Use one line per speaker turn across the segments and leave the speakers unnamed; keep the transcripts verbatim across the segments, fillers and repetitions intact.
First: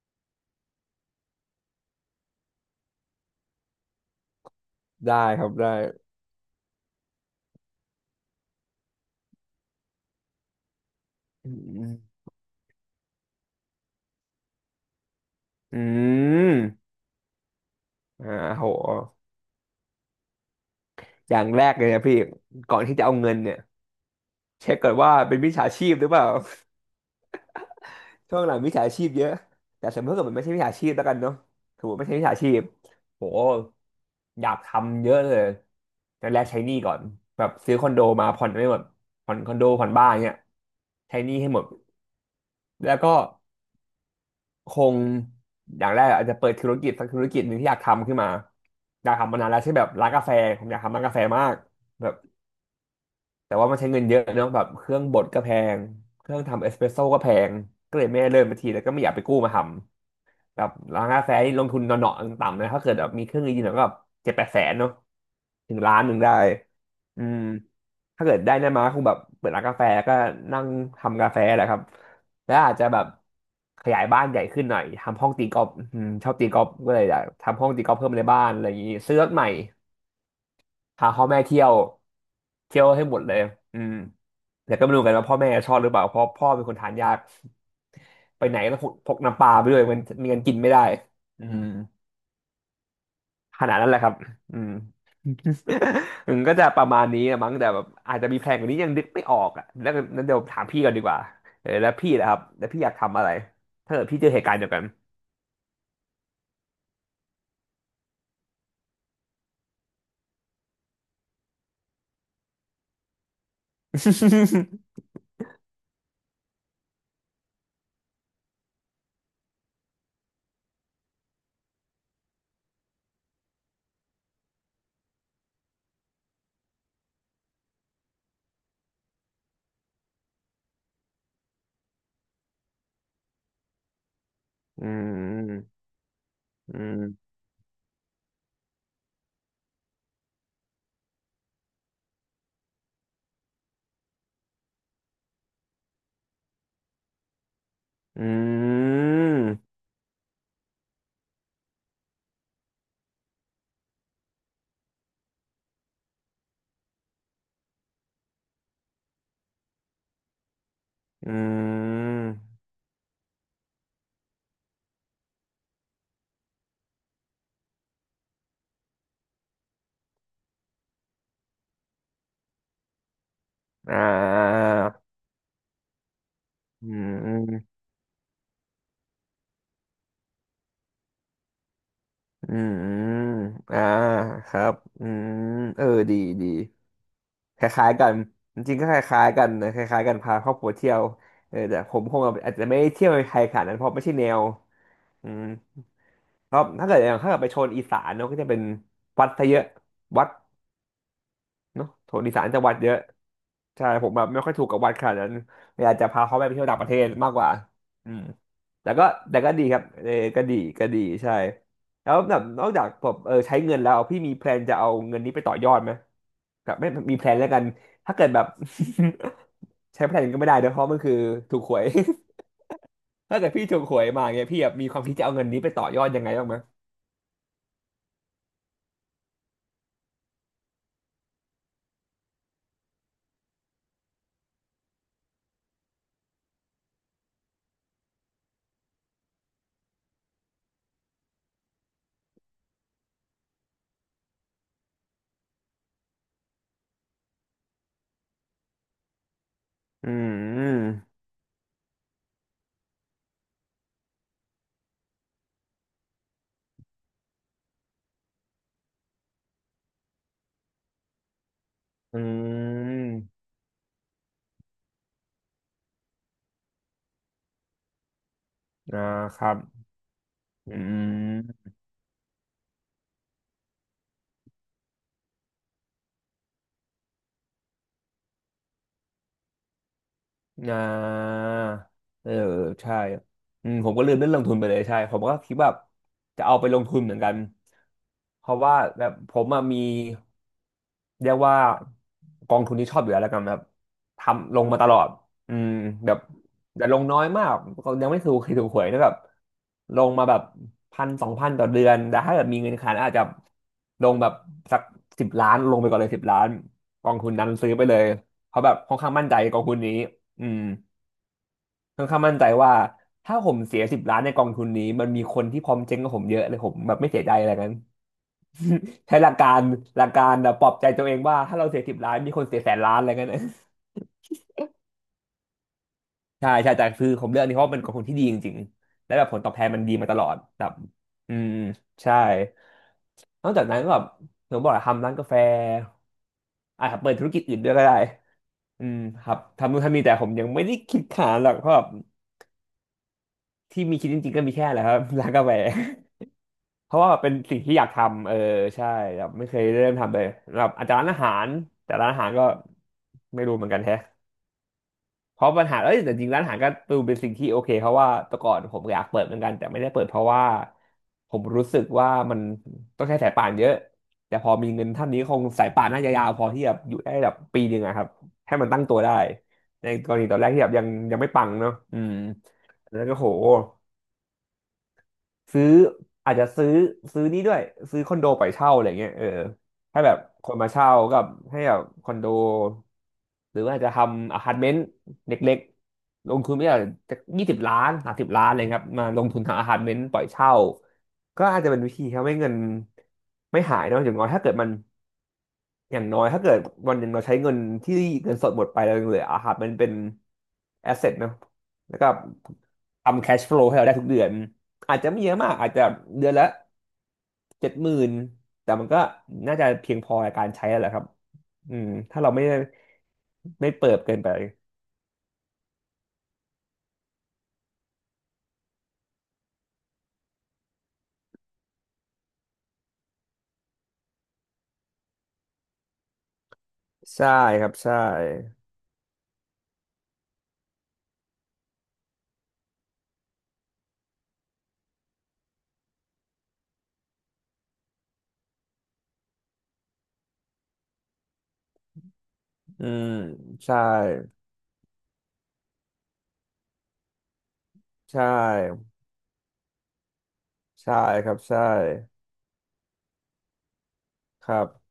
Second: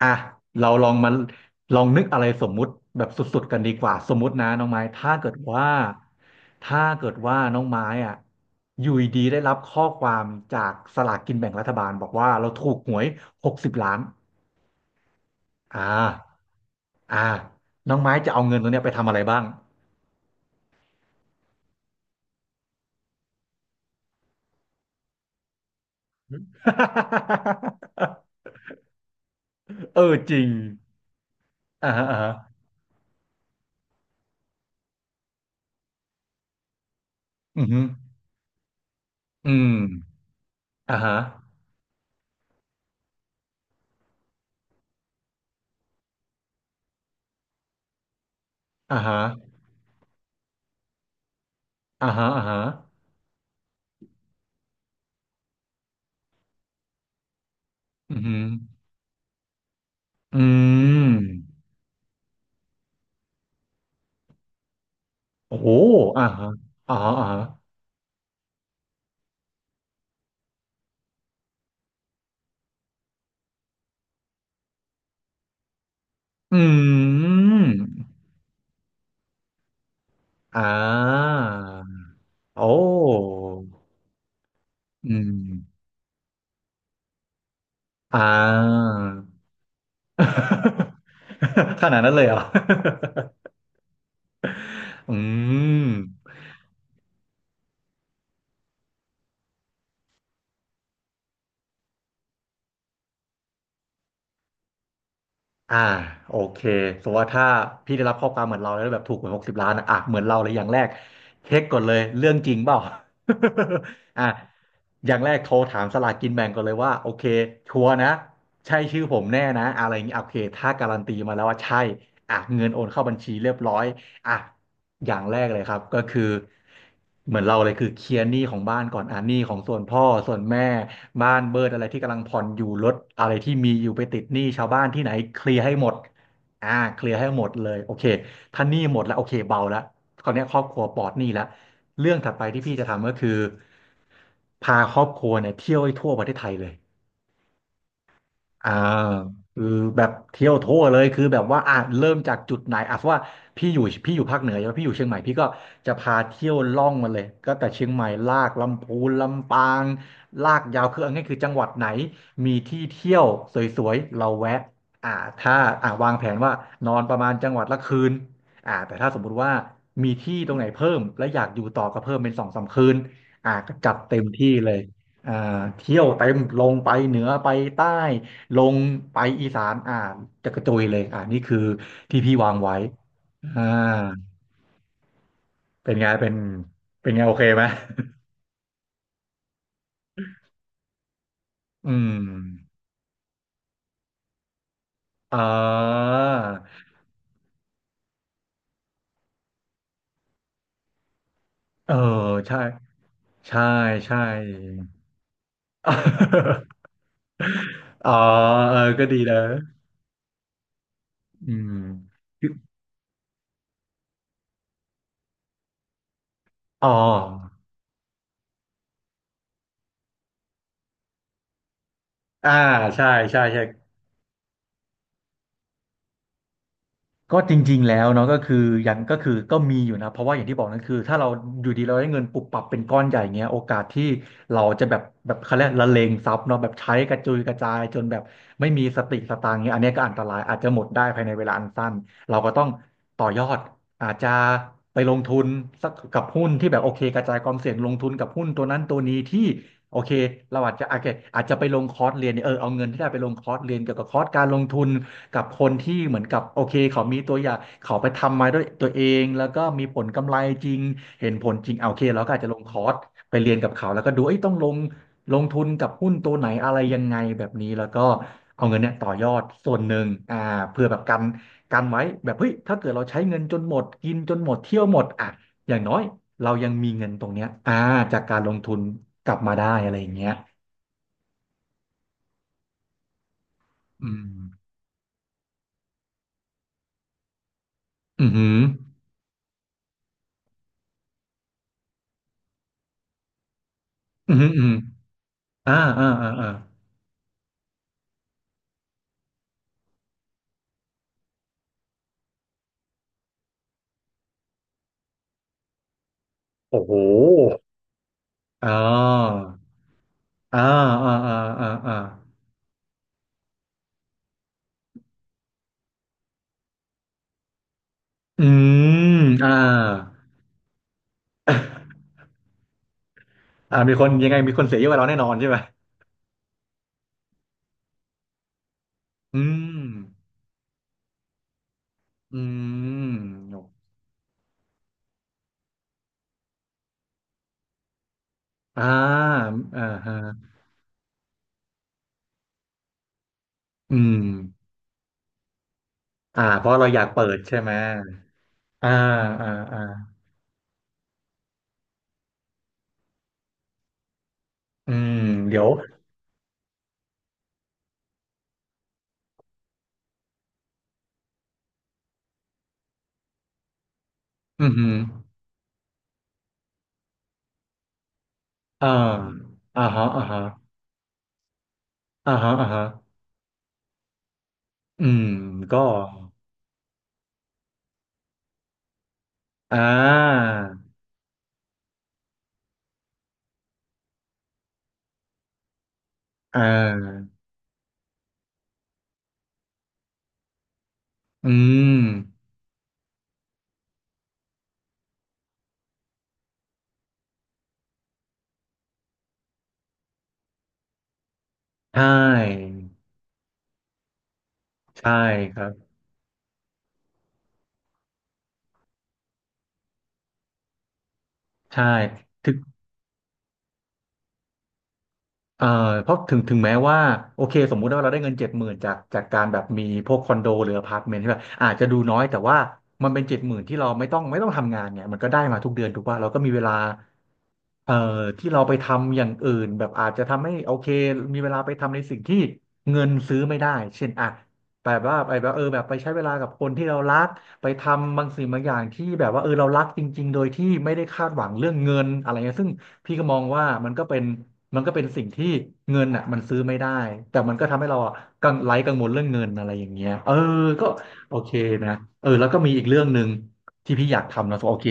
อ่ะเราลองมาลองนึกอะไรสมมุติแบบสุดๆกันดีกว่าสมมุตินะน้องไม้ถ้า
ได้
เกิด
ครับ
ว่า
ได้
ถ้าเกิดว่าน้องไม้อ่ะอยู่ดีๆได้รับข้อความจากสลากกินแบ่
อื
งรัฐบาลบอก
ม
ว่าเราถูกหวยหกสิบล้าน
อื
อ่า
ม
อ่าน้องไม้
อ่า
จะเอาเงินต
โห
รงเนี้ยไปทำอะไรบ้าง
อย่างแรกเลยนะพี่ ก่อนที่จะเอาเงินเนี่ยเช็คก่อนว่าเป็นมิจฉาชีพหรือเปล่า ช่วงหลังมิจฉาชีพเยอะแต่ส
เอ
มม
อ
ติว่าเกิด
จ
มัน
ริ
ไม่
ง
ใช่มิจฉาชีพแล้วกันเนาะถือ
อ่า
ว่า
ฮะ
ไม่ใช่
อ่า
มิจ
ฮะ
ฉาชีพโหอยากทำเยอะเลยแต่แรกใช้หนี้ก่อนแบบ
อือ
ซื้อ
ฮึ
คอนโดมาผ่อนไม่หมดผ่อน
อื
คอนโด
ม
ผ่อนบ้านเนี่ย
อ่าฮะ
ใช้หนี้ให้หมดแล้วก็ คงอย่างแรกอาจจะเปิดธุรกิจสักธุรกิจหนึ่งที่อยากทำขึ้นมา
อ่า
อยาก
ฮะ
ทำมานานแล้วใช่แบบร้านกาแฟผมอยากทำร้านกาแฟมาก
อ่า
แบบ
ฮะอ่าฮะ
แต่ว่ามันใช้เงินเยอะเนอะแบบเครื่องบดก็แพงเครื่องทำเอสเปรสโซ่ก็แพงก็เลย
อื
ไม่
อ
ได้
ฮึ
เริ่มมาทีแล้วก็ไม่อยากไปกู้มาท
อื
ำ แบบร้าน
ม
กาแฟนี่ลงทุนหน่อๆต่ำๆนะถ้าเกิดแบบมีเครื่องดงๆหน่อยก็แบบเจ็ดแปดแสนเนาะ
โอ้โห
ถึงล้านหนึ่ง
อ่า
ได้
ฮะอ่าฮะ
อื
อ่า
ม
ฮะ
ถ้าเกิดได้นะมาก็คงแบบเปิดร้านกาแฟแล้วก็นั่งทำกาแฟแหละครับแล้วอาจจะแบบขยายบ้านใหญ่ขึ้นหน่อยทำห้องตีกอล์ฟอืมชอบตี
อื
กอล์ฟก็เลยอยากทำห้องตีกอล์ฟเพิ่ม
ม
ในบ้านอะไรอย่างนี้ซื้อรถใหม่
อ่
พาพ่อ
า
แม่เที่ยว
โอ้
เที่ยวให้หมดเลยอืมแต่ก็ไม่รู้
อื
กันว่า
ม
พ่อแม่ชอบหรือเปล่าเพราะพ่อเป็นคนทานยาก
อ่า
ไปไหนก็ต้องพกพกน้ำปลาไปด้วยมันมีกันกินไม่ได้อืม
ขนาดนั้นเลยเหรอ
ขนาดนั้นแหละครับอืม
อื ม
มันก็จะประมาณนี้อะมั้งแต่แบบอาจจะมีแพลนกว่านี้ยังนึกไม่ออกอ่ะแล้วนั้นเดี๋ยวถามพี่ก่อนดีกว่าเออแล้วพี่นะครับแล้วพี่อยากทำอะไรถ้าเกิดพี่เจอเหตุการณ์เดียวกัน
อ่าโอเคสมมติว่าถ้าพี่ได้รับข้อความเหมือนเราแล้วแบบถูกหวยหกสิบล้านอะอ่ะเหมือนเราเลยอย่างแรกเช็คก่อนเลยเรื่องจริงเปล่า อ่ะ อย่างแรกโทรถามสลากกินแบ่งก่อนเลยว่าโอเคชัวร์นะใช่ชื่อผมแน่นะอะไรอย่างนี้โอเคถ้าการันตีมาแล้วว่าใช่อ่ะเงินโอนเข้าบัญชีเรียบร้อยอ่ะ อย่างแรกเลยครับก็คือเหมือนเราเลยคือเคลียร์หนี้ของบ้านก่อนอ่ะหนี้ของส่วนพ่อส่วนแม่บ้านเบิดอะไรที่กำลังผ่อนอยู่รถอะไรที่มีอยู่ไปติดหนี้ชาวบ้า
อื
นที่ไหนเคลียร์ให้
ม
หมดอ่า
อื
เคลียร์ให้
ม
หมดเลยโอเคถ้าหนี้หมดแล้วโอเคเบาแล้วคราวเนี้ยครอบครัวปลอดหนี้แล้วเรื่องถัดไปที่พี่จะทำก็คือพาครอบครัวเนี่ยเที่ยวให้ทั่วประเทศไทยเลย
อื
อ่า
ม
คือแบบเที่ยวทั่วเลยคือแบบว่าอ่ะเริ่มจากจุดไหนอ่ะเพราะว่าพี่อยู่พี่อยู่ภาคเหนือใช่ไหมพี่อยู่เชียงใหม่พี่ก็จะพาเที่ยวล่องมาเลยก็แต่เชียงใหม่ลากลำพูนลำปางลากยาวคือเอาง่าย
อื
คือจังหวัดไหน
ม
มีที่เที่ยวสวยๆเราแวะอ่าถ้าอ่าวางแผนว่านอนประมาณจังหวัดละคืนอ่าแต่ถ้าสมมุติว่ามีที่ตรงไหนเพิ่มและอยากอยู่ต่อก็เพิ่มเป็นสองสามคืนอ่าก็จั
อ่
ดเต็มที่เลย
า
อ่าเที่ยวเต็มลง
อื
ไป
ม
เหนือ
อืม
ไปใต้ ลงไปอีสานอ่าจะกระจุยเลยอ่านี่คือที่พี่วา
อื
งไว้
ม
อ่า
อ่าครับอืมเออ
เป็นไง
ดี
เป็น
ดี
เป็นไงโอเคไห
ค
ม
ล้ายๆกันจริงๆก็คล้ายๆกันนะคล้ายๆกันพาครอบครัวเที่ยวเออแต่
อื
ผม
ม
คงอาจจะไม่ได้เที่ยวในไทยขนาดนั้นเพราะไม่ใช่แนวอื
อ่
มครับ
า
ถ้าเกิดอย่างถ้าเกิดไปโซนอีสานเนาะก็จะเป็นวัดซะเยอะวัด เนาะ
เออ
โถดีสาร
ใช่
จังวัดเยอะ
ใช่
ใช่ผม
ใช่
แบบไม่ค่อยถูกกับวัดขนาดนั้นอยากจะพาเขาไปเที่ยวต่างประ เทศมากกว่า
อ๋
อื
อ
ม
เออ
แต่
ก็
ก็
ดีนะ
แต่ก็ดีครับเออก็ดีก็ดีใช่
อื
แล้ว
ม
แบบนอกจากแบบเออใช้เงินแล้วพี่มีแพลนจะเอาเงินนี้ไปต่อยอดไหมแบบ
อ๋
ไม่
อ
มีแพลนแล้วกันถ้าเกิดแบบ ใช้แพลนก็ไม่ได้เนอะเพราะมันคือถูกหวย
อ่าใช่
ถ้า
ใช่
เกิด
ใช่
พี่ถูกหวยมาเงียพี่แบบมีความคิดจะเอาเงินนี้ไปต่อยอดยังไงบ้างไหม
ก็จริงๆแล้วเนาะก็คือยังก็คือก็มีอยู่นะเพราะว่าอย่างที่บอกนั่นคือถ้าเราอยู่ดีเราได้เงินปุบปับเป็นก้อนใหญ่เงี้ยโอกาสที่เราจะแบบแบบเขาเรียกละเลงทรัพย์เนาะแบบใช้กระจุยกระจายจนแบบไม่มีสติสตางค์เงี้ยอันเนี้ยก็อันตรายอาจจะหมดได้ภายในเวลาอันสั้นเราก็ต้องต่อยอดอาจจะไปลงทุนสักกับหุ้นที่แบบโอเคกระจายความเสี่ยงลงทุนกับหุ้นตัวนั้นตัวนี้ที่โอ
อื
เคเราอาจจะโอ
ม
เคอาจจะไปลงคอร์สเรียนเนี่ยเออเอาเงินที่ได้ไปลงคอร์สเรียนเกี่ยวกับคอร์สการลงทุน กับคนที่เหมือนกับโอเคเขามีตัวอย่างเขาไปทำมาด้วยตัวเองแล้วก็มีผลกำไรจริงเห็นผลจริงเอาโอเค
อื
เราก็อาจจะลงคอร์สไป
ม
เรียนกับเขาแล้วก็ดูเอ้ยต้องลงลงทุนกับหุ้นตัวไหนอะไรยังไงแบบนี้แล้วก็เอาเงินเนี่ย
อ่า
ต่อยอ
ค
ด
รับ
ส่วนหนึ่งอ่า
อื
เพื่อแบบกัน
ม
กันไว้แบบเฮ้ยถ้าเกิดเราใช้เงินจนหมดกินจนหมดเที่ยวหมดอ่ะอย่างน้อยเรายังมีเงินตรงเนี้ยอ่าจากการลงทุนกลับมาได้อะไรอย่างเงี้ย
อ่าเออใช่อืมผมก็
อื
ลืมเรื่อ
ม
งลงทุนไปเลยใช่ผมก็คิดว่าจะเอาไปลงทุนเหมือนกัน
อืมอหื
เพ
ม
ราะว่าแบบผมอะมีเรียกว่ากองทุนที่ชอบอยู่แล้วแล้วกันแบบ
ออืมอหืมอ
ทำล
อื
ง
ม
มาตลอดอืม
อ่าอ่า
แบบ
อ่าอ่า
แต่ลงน้อยมากก็ยังไม่ถูกเคยถูกหวยนะแบบลงมาแบบพันสองพันต่อเดือนแต่ถ้าเกิดมีเงินขนาดนั้นอาจจะลงแบบสักสิบล้านลงไปก่อนเลยสิบล้าน
โอ้โห
กองทุนนั้นซื้อไปเลยเพราะ
อ่
แบบค่อนข้างมั่นใจ
า
กองทุนนี้ อื
อ่า
ม
อ่าอ่าอ่าอ่า
ค่อนข้างมั่นใจว่าถ้าผมเสียสิบล้านในกองทุนนี้มันมีคนที่พร้อมเจ๊งกับผมเยอะเลยผมแบบไม่เสียใจอะไรกัน
อื
ใช้
ม
หลัก
อ่
การหลัก
า
การแบบปลอบใจตัวเองว่าถ้าเราเสียสิบล้านมีคนเสียแสนล้านอะไรกันะ
อ่ามีคนยังไงมีคนเสียเยอะกว่าเราแน่นอนใช่ไหม
ใช่ใช่แต่คือผมเลือกอันนี้เพราะว่ามันกองทุนที่ดีจริงๆและแบบผ
อื
ลตอบ
ม
แทนมันดีมาตลอดแบบอืมใช่
อื
นอก
ม
จากนั้นก็แบบผมบอกอะทำร้านกาแฟอ่ะเปิดธุรกิจอื่นด้วยก็ได้
อ่า
อืมครับทำนู่
อ่า
นทำนี่แต่
ฮะ
ผมยังไม่ได้คิดขนาดหรอกเพราะแบบที่
อื
มีคิดจ
ม
ริงๆก็มีแค่แหละครับ ร้านกาแฟ
อ่าเพราะเรา
เพ
อ
ราะ
ยาก
ว่า
เปิ
เป็น
ดใช่
สิ่ง
ไหม
ที่อยากทำเออใช่
อ่า
แบบไม่
อ่า
เคย
อ่า
เริ่มทำเลยแบบอาจจะร้านอาหาร แต่ร้านอาหารก็ไม่รู้เหมือนกันแท้
อืม
เพราะ
เดี๋
ปั
ย
ญ
ว
หาเอ้ยแต่จริงร้านอาหารก็ดูเป็นสิ่งที่โอเคเพราะว่าแต่ก่อนผมอยากเปิดเหมือนกันแต่ไม่ได้เปิดเพราะว่าผมรู้สึกว่ามันต้องใช้สายป่านเยอะแต่พอ
อื
มี
มอหื
เงิน
อ
เท่านี้คงสายป่านน่าจะยาวพอที่แบบอยู่ได้แบบปีหนึ่งอะครับให้มันตั้ง
อ่า
ตัวได้
อ่า
ใน
ฮะ
กร
อ่า
ณีตอ
ฮะ
นแรกที่แบบยังยังไม่ปังเนาะอืม
อ่าฮะอ่าฮะ
แล้วก็โห
อืม
ซื้อ
ก็
อาจจะซื้อซื้อนี่ด้วยซื้อคอนโดปล่อยเช่าอะไรเงี้ยเออ
อ่า
ให้แบบคนมาเช่ากับให้แบบคอนโดหรือว่าจะทำอพาร์ตเมนต์เล็กๆลงทุน
อ่
ไม่ได้จะ
า
ยี่สิบล้านสามสิบล้านอะไรครับมาลงทุนทำอพาร์ตเมนต์ปล่อยเช่าก็
อื
อาจจะเป็นวิธี
ม
ททำให้เงินไม่หายเนอะอย่างน้อยถ้าเกิดมัน อย่างน้อยถ้าเกิดวันหนึ่งเราใช้เงินที่เงินสดหมดไปแล้วยังเหลืออะครับมันเป็นแอสเซทเนาะแล้ว
ใช่
ก็ทำแคชฟลูให้เราได้ทุกเดือนอาจจะ
ใช่
ไม่เยอะมาก
ครั
อาจ
บ
จะเดือนละเจ็ดหมื่นแต่มันก็น่าจะเพียงพอในการใช้แล้วแหละครับอื
ใช่
มถ้าเราไม่
ถึง
ไม่เปิดเกินไป
เอ่อเพราะถึงถึงแม้ว่าโอเคสมมุติว่าเราได้เงินเจ็ดหมื่นจากจากการแบบมีพวกคอนโดหรืออพาร์ตเมนต์ใช่ป่ะอาจจะดูน้อยแต่ว่ามันเป็นเจ็ดหมื่นที่เราไม่ต้องไม่ต้องทำงานไงมันก็ได้มาทุกเดือนถูกป่ะเราก็มีเวลา
ใช่ครับ
เอ่อ
ใช่
ที่เราไปทำอย่างอื่นแบบอาจจะทำให้โอเคมีเวลาไปทำในสิ่งที่เงินซื้อไม่ได้เช่นอ่ะแบบว่าไปแบบเออแบบไปใช้เวลากับคนที่เรารักไปทำบางสิ่งบางอย่างที่แบบว่าเออเรารักจริงๆโดยที่ไม่ได้คาดหวังเรื่องเงินอะไรเงี้ยซึ่ง
อืม
พี่ก็มองว่า
ใช่
มันก็เป็น มันก็เป็นสิ่งที่เงินอ่ะมันซื้อไม่ได้แต่มันก็ทำให้เราอ่ะ
ใช่
กังไร้กังวลเรื่องเงินอะไรอย่างเงี้ยเออก็
ใช่ค
โอ
รับ
เค
ใช่
นะเออแล้วก็มีอีกเรื่องหนึ่งที่พี่อยาก
ค
ทำนะ
รั
โอเค
บ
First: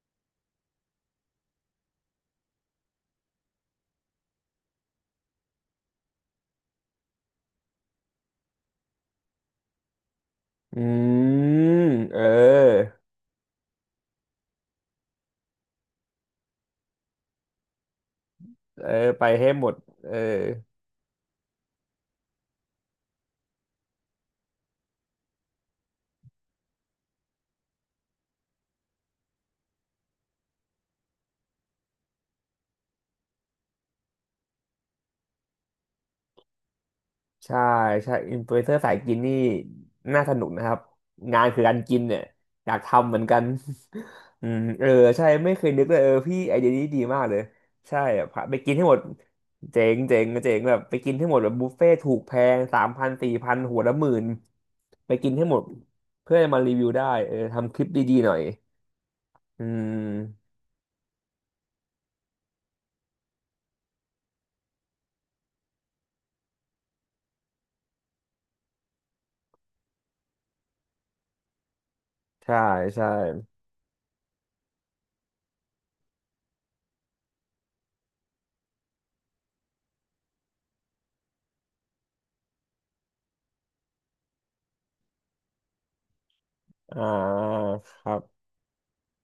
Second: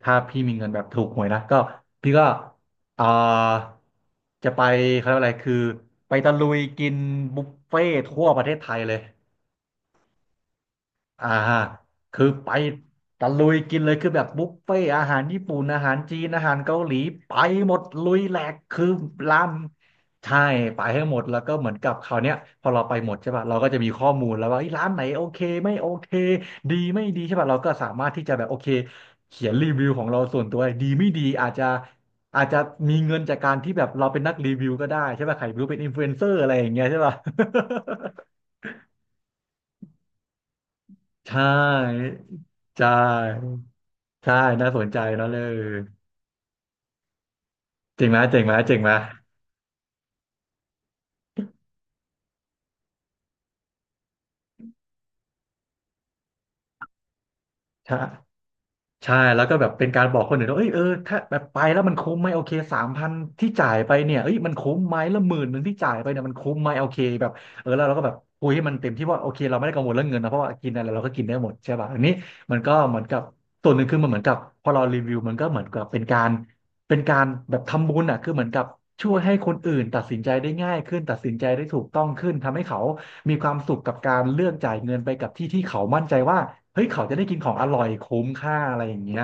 ถ้าพี่มีเงินแบบถูกหวยนะก็พี่ก็อ่าจะไปเขาเรียกว่าอะไรคือไปตะลุยกินบุฟเฟ่ทั่วประเทศไทยเลย
อื
อ่า
มเอ
คือไป
อ
ตะลุยกินเลยคือแบบบุฟเฟ่ต์อาหารญี่ปุ่นอาหารจีนอาหารเกาหลีไปหมดลุยแหลกคือ
เออไป
ลา
ให้
ม
หมดเออ
ใช่ไปให้หมดแล้วก็เหมือนกับคราวเนี้ยพอเราไปหมดใช่ป่ะเราก็จะมีข้อมูลแล้วว่าเอ้ยร้านไหนโอเคไม่โอเคดีไม่ดีใช่ป่ะเราก็สามารถที่จะแบบโอเคเขียนรีวิวของเราส่วนตัวดีไม่ดีอาจจะอาจจะมีเงินจากการที่แบบเราเป็นนักรีวิวก็ได้ใช่ป่ะใครไม่รู้เป็นอินฟลูเอนเซอร์อะไรอย่างเงี้ยใช่ป่ะ
ใช่ใช่ อินฟลูเอนเซอร์สายกินนี่น่าสนุกนะครับ
ใช่
งานคือการกินเนี่ยอยาก
ใช่
ทำเหมือนกัน
ใช่
อืม
น่าส
เอ
น
อ
ใจเน
ใช่
อะเล
ไม่
ย
เคยนึกเลยเออพี่ไอเดียนี้ดีมากเลยใช่
เจ๋งไหมเจ๋
พา
งไหม
ไปกิ
เจ๋
น
ง
ให้
ไหม
หมดเจ๋งเจ๋งเจ๋งแบบไปกินให้หมดแบบบุฟเฟ่ถูกแพงสามพันสี่พันหัวละหมื่นไปกินให้หมดเพื่อจะมารีวิวได้เออทำคลิป
ใช่
ดีๆหน่อย
ใช่แล้วก็
อื
แบบเป็นการบอกคนอื่
ม
นว่าเอ้ยเออถ้าแบบไปแล้วมันคุ้มไหมโอเคสามพันที่จ่ายไปเนี่ยเอ้ยมันคุ้มไหมแล้วหมื่นหนึ่งที่จ่ายไปเนี่ยมันคุ้มไหมโอเคแบบเออแล้วเราก็แบบคุยให้มันเต็มที่ว่าโอเคเราไม่ได้กังวลเรื่องเงินนะเพราะว่ากินอะไรเราก็กินได้หมดใช่ป่ะอันนี้มั
ใช่
นก็เหมือน
ใช่
กับส่วนหนึ่งคือมันเหมือนกับพอเรารีวิวมันก็เหมือนกับเป็นการเป็นการแบบทำบุญอ่ะคือเหมือนกับช่วยให้คนอื่นตัดสินใจได้ง่ายขึ้นตัดสินใจได้ถูกต้องขึ้นทำให้เขา มีความสุขกับการเลือกจ่ายเงินไปกับที่ที่เขามั่นใจว่า เฮ้ย
อ
เขาจะได้กินข
่า
องอร่อย
ครั
คุ้ม
บ
ค่าอะไรอย่างเงี้ย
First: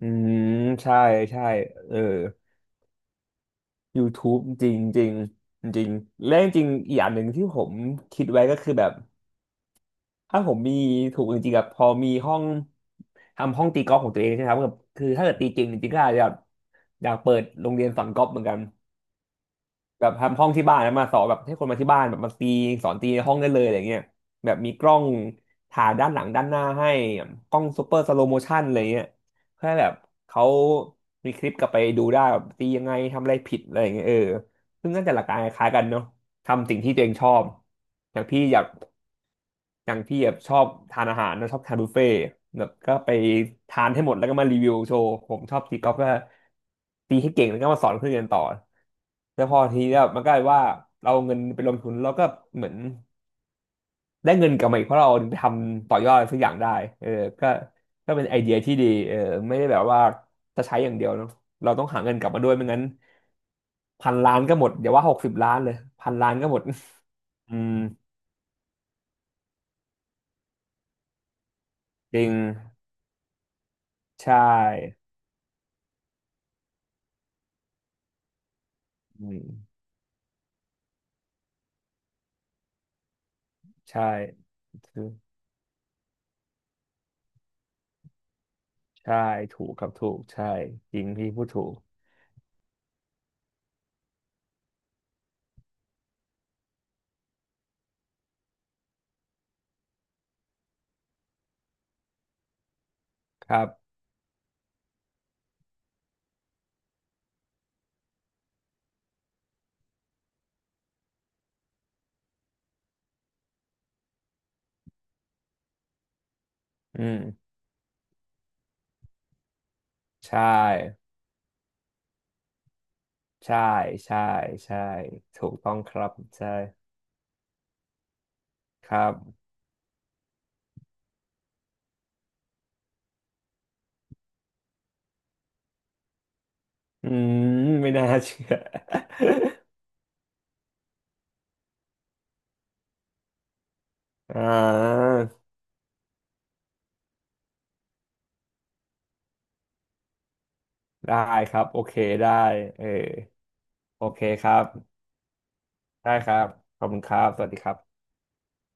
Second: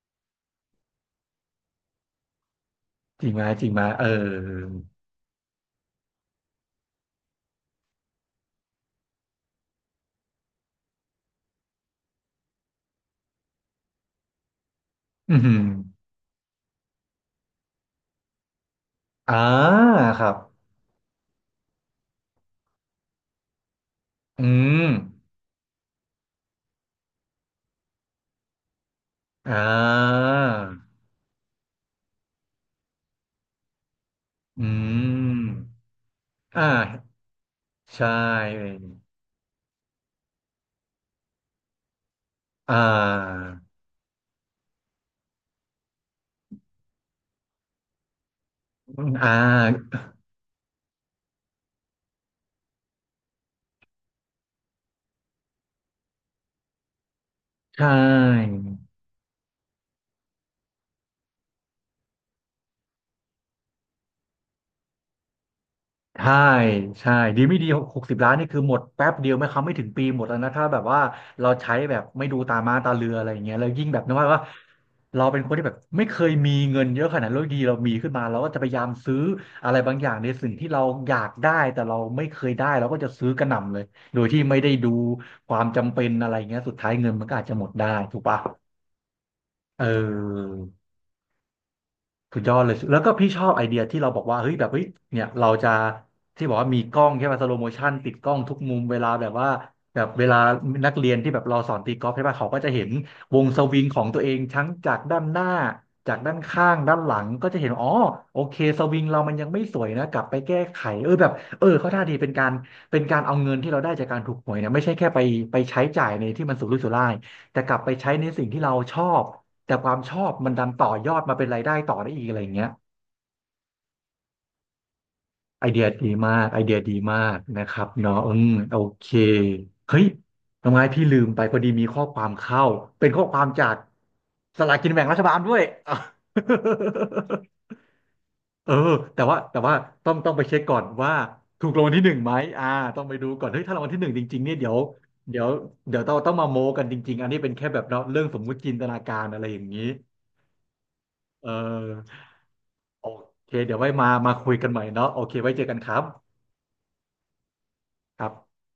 อืมใช่ใช่เออ
จริงไหมจริงไหมเอ
ยูทูบ จริ
อ
งจริงจริงและจริงอีกอย่างหนึ่งที่ผมคิดไว้ก็คือแบบถ้าผมมีถูกจริงๆกับพอมีห้องทำห้องตีกอล์ฟของตัวเองใช่ไหมครับแบบคือถ้า
อื
เกิด
มอ
ตี
หือ
เก่งจริงๆก็อาจจะแบบอยากเปิดโรงเรียนสอนกอล์ฟเหมือนกัน
อ่า
แบบ
ครับ
ทำห้องที่บ้านแล้วมาสอนแบบให้คนมาที่บ้านแบบมาตีสอนตีในห้องได้เลยอะไรเงี้ย
อื
แบบมี
ม
กล้องถ่ายด้านหลังด้านหน้าให้กล้องซูเปอร์สโลโมชันอะไรเงี้ย
อ่
เพื่อให้แบบ
า
เขามีคลิปกลับไปดูได้แบบตียังไงทำอะไรผิดอะไรอย่างเงี้ยเออ
อื
ซึ่งน่าจะหลักการคล้ายๆกัน
ม
เนาะ
อ่
ทำสิ่งที่ตัวเอง
า
ชอบ
ใช่
อย่างพี่อยาก อย่างพี่แบบชอบทานอาหารนะชอบทานบุฟเฟ่ต์แบบ
อ่
ก็ไป
า
ทานให้หมดแล้วก็มารีวิวโชว์ผมชอบตีกอล์ฟก็ตีให้เก่งแล้วก็มาสอนเพื่อนเรียนต่อ
อ่า
แล้วพอทีนี้มันก็เลยว่าเราเอาเงินไปลงทุนแล้วก็เหมือนได้เงินกลับมาอีกเพราะเราเอาไปทำต่อยอดอะไรสักอย่างได้เออก็
ใช่
ก็เป็นไอเดียที่ดีเออไม่ได้แบบว่าจะใช้อย่างเดียวเนาะเราต้องหาเงินกลับมาด้วยไม่งั้นพันล้านก็หมดอย่าว่าหกสิบล้านเลยพันล้า
ใช่
นก็หมด
ใช่ดี
อื
ไม่ดี
ม
หกสิบล้านนี่คือหมดแป๊บเดียวไม่คำไม่ถึงปีหมดแล้วนะถ้าแบบว่าเราใช้แบบ
จ
ไม่
ริง
ดูตาม้าตาเรืออะไรอย่างเงี้ยแล้วยิ่งแบบนึก
ใช
ว่าว่า
่
เราเป็นคนที่แบบไม่เคยมีเงินเยอะขนาดนั้นแล้วอยู่ดีเรามีขึ้นมาเราก็จะพยายามซื้อ
อืม
อะไรบางอย่างในสิ่งที่เราอยากได้แต่เราไม่เคยได้เราก็จะซื้อกระหน่ำเลย
ใช่
โดยที่ไม่ได้ดู
ถูก
ความจำเป็นอะไรเงี้ยสุดท้ายเงินมันก็อาจจะหมดได้ถูกปะ
ใช่ถูกค
เอ
รับถูกใช่
อ
จริงพี่พูดถูก
สุดยอดเลยแล้วก็พี่ชอบไอเดียที่เราบอกว่าเฮ้ยแบบเฮ้ยเนี่ยเราจะที่บอกว่ามีกล้องใช่ไหมสโลโมชันติดกล้องทุกมุมเวลาแบบว่าแบบเวลานักเรียนที่แบบเราสอนตีกอล์ฟใช่ป่ะเขาก็จะเห็นวง
ค
ส
รับ
วิงของตัวเองทั้งจากด้านหน้าจากด้านข้างด้านหลังก็จะเห็นอ๋อโอเคสวิงเรามันยังไม่สวยนะกลับไปแก้ไขเออแบบเออเขาท่าดีเป็นการเป็นการเอาเงินที่เราได้จากการถูกหวยเนี่ยไม่ใช่แค่ไปไปใช้จ่ายในที่มันสุรุ่ยสุ
อื
ร่าย
ม
แต่กลับไปใช้ในสิ่งที่เราชอบ แต่ความชอ
ใช
บมันดันต่อ
่
ยอดมาเป็นรายได้ต่อได้อีกอะไรอย่างเงี้ย
ใช่ใช่ใช่ ถูก
ไอ
ต้อง
เดีย
ครั
ดี
บ
มาก
ใช่
ไอเดียดีมากนะครับเนาะอืมโอ
ครั
เค
บ
เฮ้ยทำไมพี่ลืมไปพอดีมีข้อความเข้าเป็นข้อความจากสลากกินแบ่งรัฐบาลด้วย อ่ะ
อืม ไม่น่าเชื่อ
เออแต่ว่าแต่ว่าต้องต้องไปเช็คก่อนว่าถูกรางวัลที่หนึ่งไหมอ่าต้องไปดูก่อนเฮ้ยถ้ารางวัลที่หนึ่งจ ริ
อ่
งๆเนี่ยเดี๋ยว
า
เดี๋ยวเดี๋ยวต้องต้องมาโม้กันจริงๆอันนี้เป็นแค่แบบเนาะเรื่องสมมุติจินตนาการอะไรอย่างนี้
ได้
เออ
ครับโอเคได้เออ
โอเคเดี๋ยวไว้
โอ
มา
เค
มา
ค
คุย
รับ
กันใหม่เนาะโอเคไว้เจอกันครับ
ได้ครับขอบคุณครับ สวัสดีครับ
ครับ